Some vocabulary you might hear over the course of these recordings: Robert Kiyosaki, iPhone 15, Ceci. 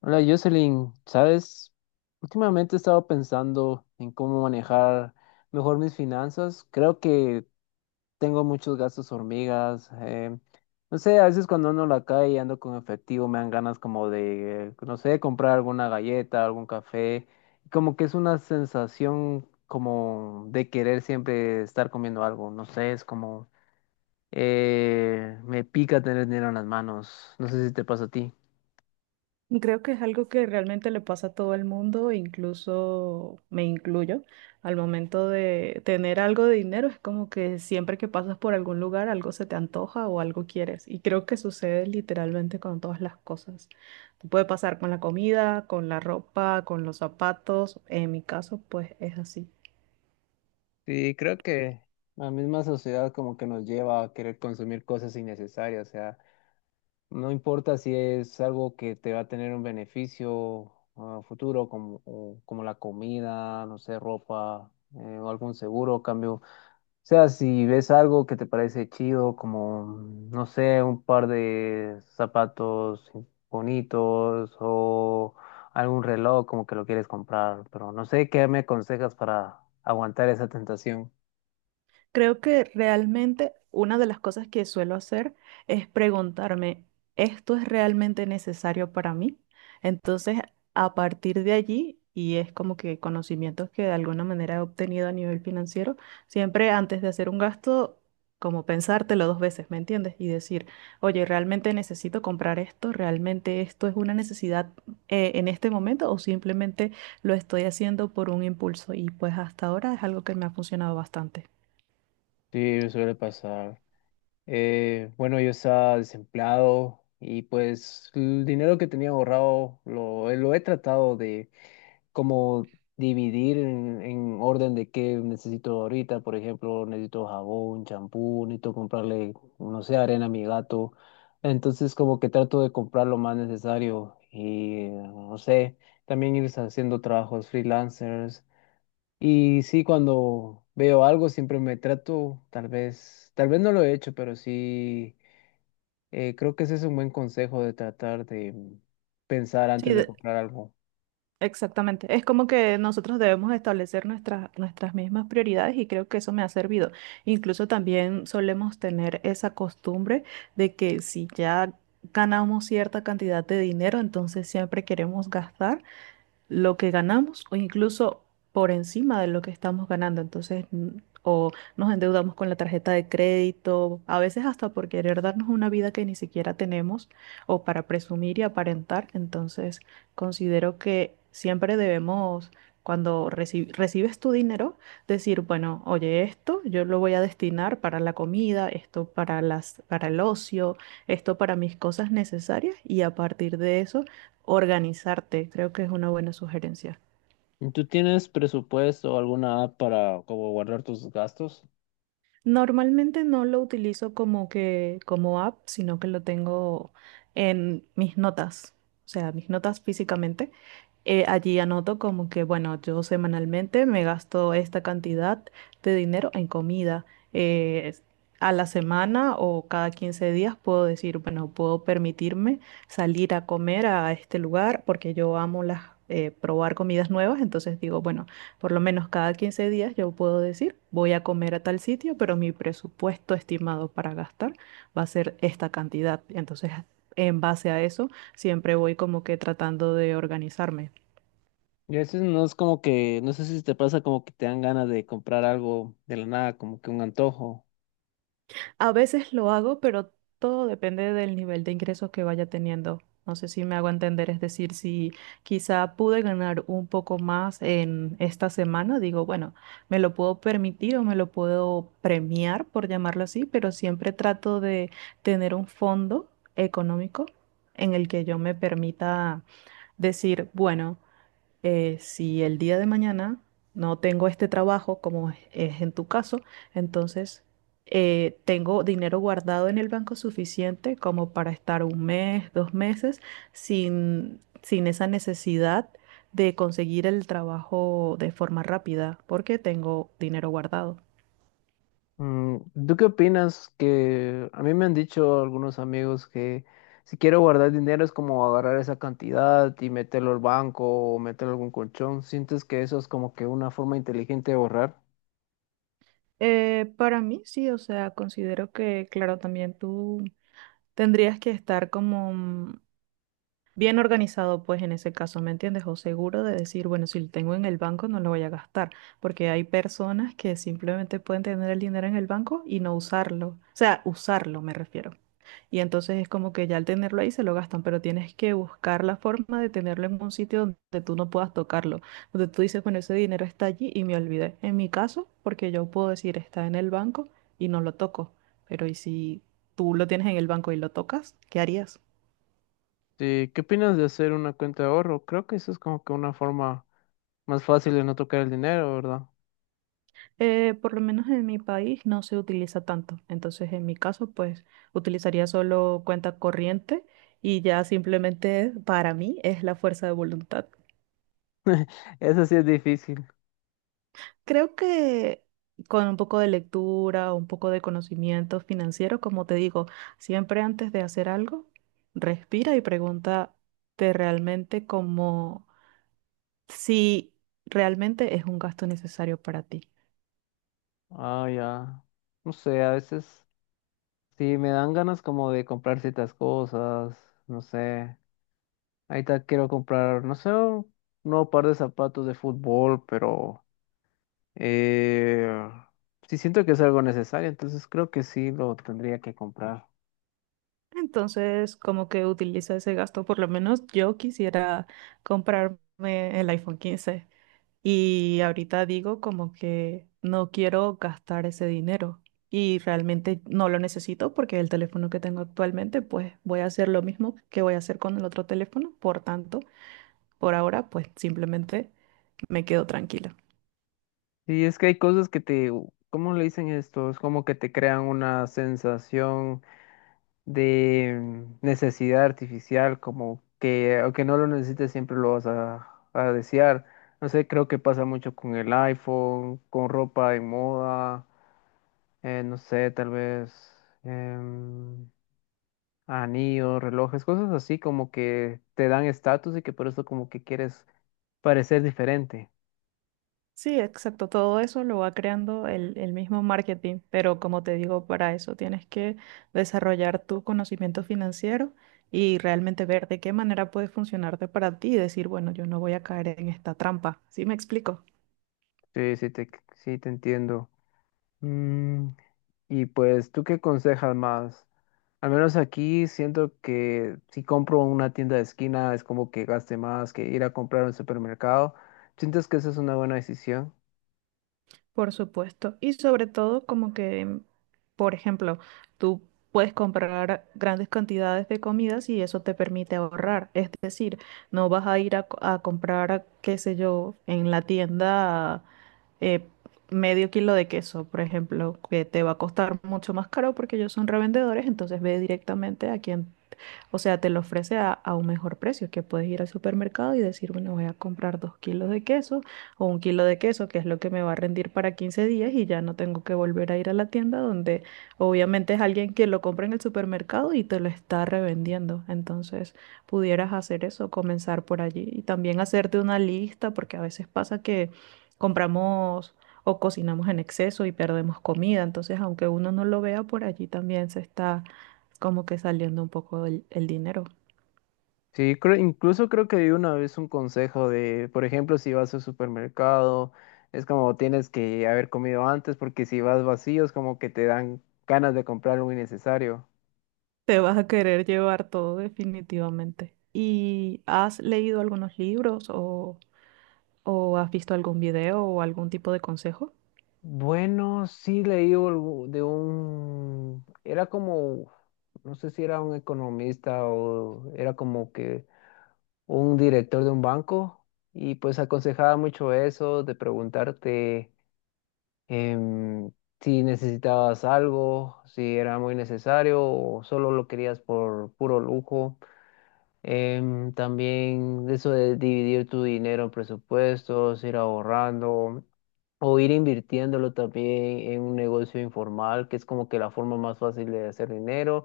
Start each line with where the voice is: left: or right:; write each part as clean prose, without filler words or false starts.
left: Hola Jocelyn, ¿sabes? Últimamente he estado pensando en cómo manejar mejor mis finanzas. Creo que tengo muchos gastos hormigas. No sé, a veces cuando ando en la calle y ando con efectivo me dan ganas como de, no sé, comprar alguna galleta, algún café. Como que es una sensación como de querer siempre estar comiendo algo. No sé, es como me pica tener dinero en las manos. No sé si te pasa a ti.
right: Creo que es algo que realmente le pasa a todo el mundo, incluso me incluyo. Al momento de tener algo de dinero, es como que siempre que pasas por algún lugar, algo se te antoja o algo quieres. Y creo que sucede literalmente con todas las cosas. Te puede pasar con la comida, con la ropa, con los zapatos. En mi caso, pues es así.
left: Sí, creo que la misma sociedad como que nos lleva a querer consumir cosas innecesarias, o sea, no importa si es algo que te va a tener un beneficio a futuro, como, como la comida, no sé, ropa, o algún seguro, cambio. O sea, si ves algo que te parece chido, como, no sé, un par de zapatos bonitos o algún reloj, como que lo quieres comprar, pero no sé qué me aconsejas para aguantar esa tentación.
right: Creo que realmente una de las cosas que suelo hacer es preguntarme, ¿esto es realmente necesario para mí? Entonces, a partir de allí, y es como que conocimientos que de alguna manera he obtenido a nivel financiero, siempre antes de hacer un gasto, como pensártelo dos veces, ¿me entiendes? Y decir, oye, ¿realmente necesito comprar esto? ¿Realmente esto es una necesidad en este momento o simplemente lo estoy haciendo por un impulso? Y pues hasta ahora es algo que me ha funcionado bastante.
left: Sí, suele pasar. Bueno, yo estaba desempleado y pues el dinero que tenía ahorrado lo he tratado de como dividir en orden de qué necesito ahorita. Por ejemplo, necesito jabón, champú, necesito comprarle, no sé, arena a mi gato. Entonces como que trato de comprar lo más necesario y no sé, también ir haciendo trabajos freelancers. Y sí, cuando veo algo siempre me trato, tal vez no lo he hecho, pero sí, creo que ese es un buen consejo de tratar de pensar
right: Sí,
left: antes de comprar algo.
right: exactamente. Es como que nosotros debemos establecer nuestras mismas prioridades y creo que eso me ha servido. Incluso también solemos tener esa costumbre de que si ya ganamos cierta cantidad de dinero, entonces siempre queremos gastar lo que ganamos o incluso por encima de lo que estamos ganando. Entonces, o nos endeudamos con la tarjeta de crédito, a veces hasta por querer darnos una vida que ni siquiera tenemos o para presumir y aparentar. Entonces, considero que siempre debemos, cuando recibes tu dinero, decir, bueno, oye, esto yo lo voy a destinar para la comida, esto para el ocio, esto para mis cosas necesarias y a partir de eso organizarte, creo que es una buena sugerencia.
left: ¿Tú tienes presupuesto o alguna app para como guardar tus gastos?
right: Normalmente no lo utilizo como que como app, sino que lo tengo en mis notas, o sea, mis notas físicamente. Allí anoto como que, bueno, yo semanalmente me gasto esta cantidad de dinero en comida. Eh, a la semana o cada 15 días puedo decir, bueno, puedo permitirme salir a comer a este lugar porque yo amo las, probar comidas nuevas. Entonces digo, bueno, por lo menos cada 15 días yo puedo decir, voy a comer a tal sitio, pero mi presupuesto estimado para gastar va a ser esta cantidad. Entonces, en base a eso, siempre voy como que tratando de organizarme.
left: Y a veces no es como que, no sé si te pasa como que te dan ganas de comprar algo de la nada, como que un antojo.
right: A veces lo hago, pero todo depende del nivel de ingresos que vaya teniendo. No sé si me hago entender, es decir, si quizá pude ganar un poco más en esta semana, digo, bueno, me lo puedo permitir o me lo puedo premiar, por llamarlo así, pero siempre trato de tener un fondo económico en el que yo me permita decir, bueno, si el día de mañana no tengo este trabajo, como es en tu caso, entonces, tengo dinero guardado en el banco suficiente como para estar un mes, dos meses, sin esa necesidad de conseguir el trabajo de forma rápida, porque tengo dinero guardado.
left: Mm, ¿tú qué opinas? Que a mí me han dicho algunos amigos que si quiero guardar dinero es como agarrar esa cantidad y meterlo al banco o meterlo a algún colchón. ¿Sientes que eso es como que una forma inteligente de ahorrar?
right: Para mí sí, o sea, considero que, claro, también tú tendrías que estar como... bien organizado, pues en ese caso, ¿me entiendes? O seguro de decir, bueno, si lo tengo en el banco no lo voy a gastar, porque hay personas que simplemente pueden tener el dinero en el banco y no usarlo, o sea, usarlo me refiero. Y entonces es como que ya al tenerlo ahí se lo gastan, pero tienes que buscar la forma de tenerlo en un sitio donde tú no puedas tocarlo, donde tú dices, bueno, ese dinero está allí y me olvidé. En mi caso, porque yo puedo decir, está en el banco y no lo toco, pero ¿y si tú lo tienes en el banco y lo tocas? ¿Qué harías?
left: Sí, ¿qué opinas de hacer una cuenta de ahorro? Creo que eso es como que una forma más fácil de no tocar el dinero, ¿verdad?
right: Por lo menos en mi país no se utiliza tanto. Entonces, en mi caso, pues utilizaría solo cuenta corriente y ya simplemente para mí es la fuerza de voluntad.
left: Eso sí es difícil.
right: Creo que con un poco de lectura, un poco de conocimiento financiero, como te digo, siempre antes de hacer algo, respira y pregúntate realmente como si realmente es un gasto necesario para ti.
left: Ah, ya. No sé, a veces sí me dan ganas como de comprar ciertas cosas, no sé. Ahorita quiero comprar, no sé, un nuevo par de zapatos de fútbol, pero eh, sí siento que es algo necesario, entonces creo que sí lo tendría que comprar.
right: Entonces, como que utiliza ese gasto, por lo menos yo quisiera comprarme el iPhone 15 y ahorita digo como que no quiero gastar ese dinero y realmente no lo necesito porque el teléfono que tengo actualmente, pues voy a hacer lo mismo que voy a hacer con el otro teléfono, por tanto, por ahora, pues simplemente me quedo tranquila.
left: Sí, es que hay cosas que te, ¿cómo le dicen esto? Es como que te crean una sensación de necesidad artificial, como que aunque no lo necesites siempre lo vas a desear. No sé, creo que pasa mucho con el iPhone, con ropa de moda, no sé, tal vez em, anillos, relojes, cosas así como que te dan estatus y que por eso como que quieres parecer diferente.
right: Sí, exacto. Todo eso lo va creando el mismo marketing, pero como te digo, para eso tienes que desarrollar tu conocimiento financiero y realmente ver de qué manera puede funcionarte para ti y decir, bueno, yo no voy a caer en esta trampa. ¿Sí me explico?
left: Sí, sí te, sí te entiendo. Mm, y pues, ¿tú qué aconsejas más? Al menos aquí siento que si compro en una tienda de esquina es como que gaste más que ir a comprar a un supermercado. ¿Sientes que esa es una buena decisión?
right: Por supuesto. Y sobre todo como que, por ejemplo, tú puedes comprar grandes cantidades de comidas y eso te permite ahorrar. Es decir, no vas a ir a comprar, qué sé yo, en la tienda, eh, medio kilo de queso, por ejemplo, que te va a costar mucho más caro porque ellos son revendedores, entonces ve directamente a quien, o sea, te lo ofrece a un mejor precio, que puedes ir al supermercado y decir, bueno, voy a comprar dos kilos de queso o un kilo de queso, que es lo que me va a rendir para 15 días y ya no tengo que volver a ir a la tienda donde obviamente es alguien que lo compra en el supermercado y te lo está revendiendo. Entonces, pudieras hacer eso, comenzar por allí y también hacerte una lista, porque a veces pasa que compramos o cocinamos en exceso y perdemos comida. Entonces, aunque uno no lo vea por allí, también se está como que saliendo un poco el dinero.
left: Sí, creo, incluso creo que di una vez un consejo de, por ejemplo, si vas al supermercado, es como tienes que haber comido antes porque si vas vacío es como que te dan ganas de comprar algo innecesario.
right: Te vas a querer llevar todo definitivamente. ¿Y has leído algunos libros o has visto algún video o algún tipo de consejo?
left: Bueno, sí leí algo de un, era como, no sé si era un economista o era como que un director de un banco y pues aconsejaba mucho eso de preguntarte em, si necesitabas algo, si era muy necesario o solo lo querías por puro lujo. Em, también de eso de dividir tu dinero en presupuestos, ir ahorrando. O ir invirtiéndolo también en un negocio informal, que es como que la forma más fácil de hacer dinero.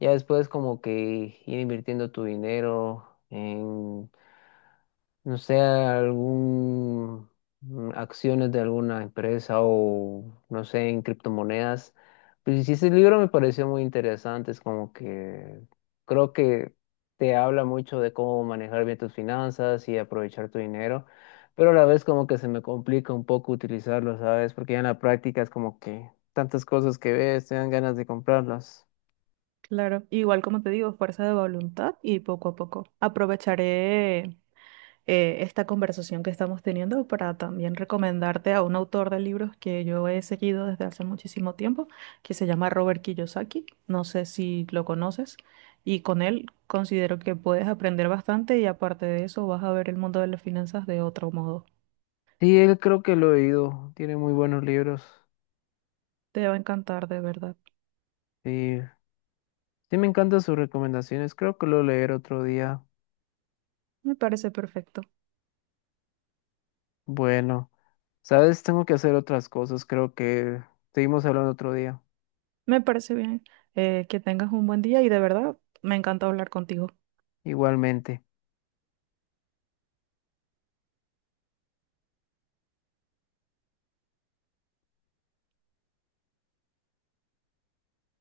left: Ya después como que ir invirtiendo tu dinero no sé, algún acciones de alguna empresa o no sé, en criptomonedas. Pues sí, ese libro me pareció muy interesante, es como que creo que te habla mucho de cómo manejar bien tus finanzas y aprovechar tu dinero, pero a la vez como que se me complica un poco utilizarlo, ¿sabes? Porque ya en la práctica es como que tantas cosas que ves, te dan ganas de comprarlas.
right: Claro, igual como te digo, fuerza de voluntad y poco a poco. Aprovecharé esta conversación que estamos teniendo para también recomendarte a un autor de libros que yo he seguido desde hace muchísimo tiempo, que se llama Robert Kiyosaki. No sé si lo conoces. Y con él considero que puedes aprender bastante y aparte de eso vas a ver el mundo de las finanzas de otro modo.
left: Sí, él creo que lo he oído, tiene muy buenos libros.
right: Te va a encantar, de verdad.
left: Sí, Sí, me encantan sus recomendaciones. Creo que lo leeré otro día.
right: Me parece perfecto.
left: Bueno, sabes, tengo que hacer otras cosas. Creo que seguimos hablando otro día.
right: Me parece bien. Que tengas un buen día y de verdad me encanta hablar contigo.
left: Igualmente.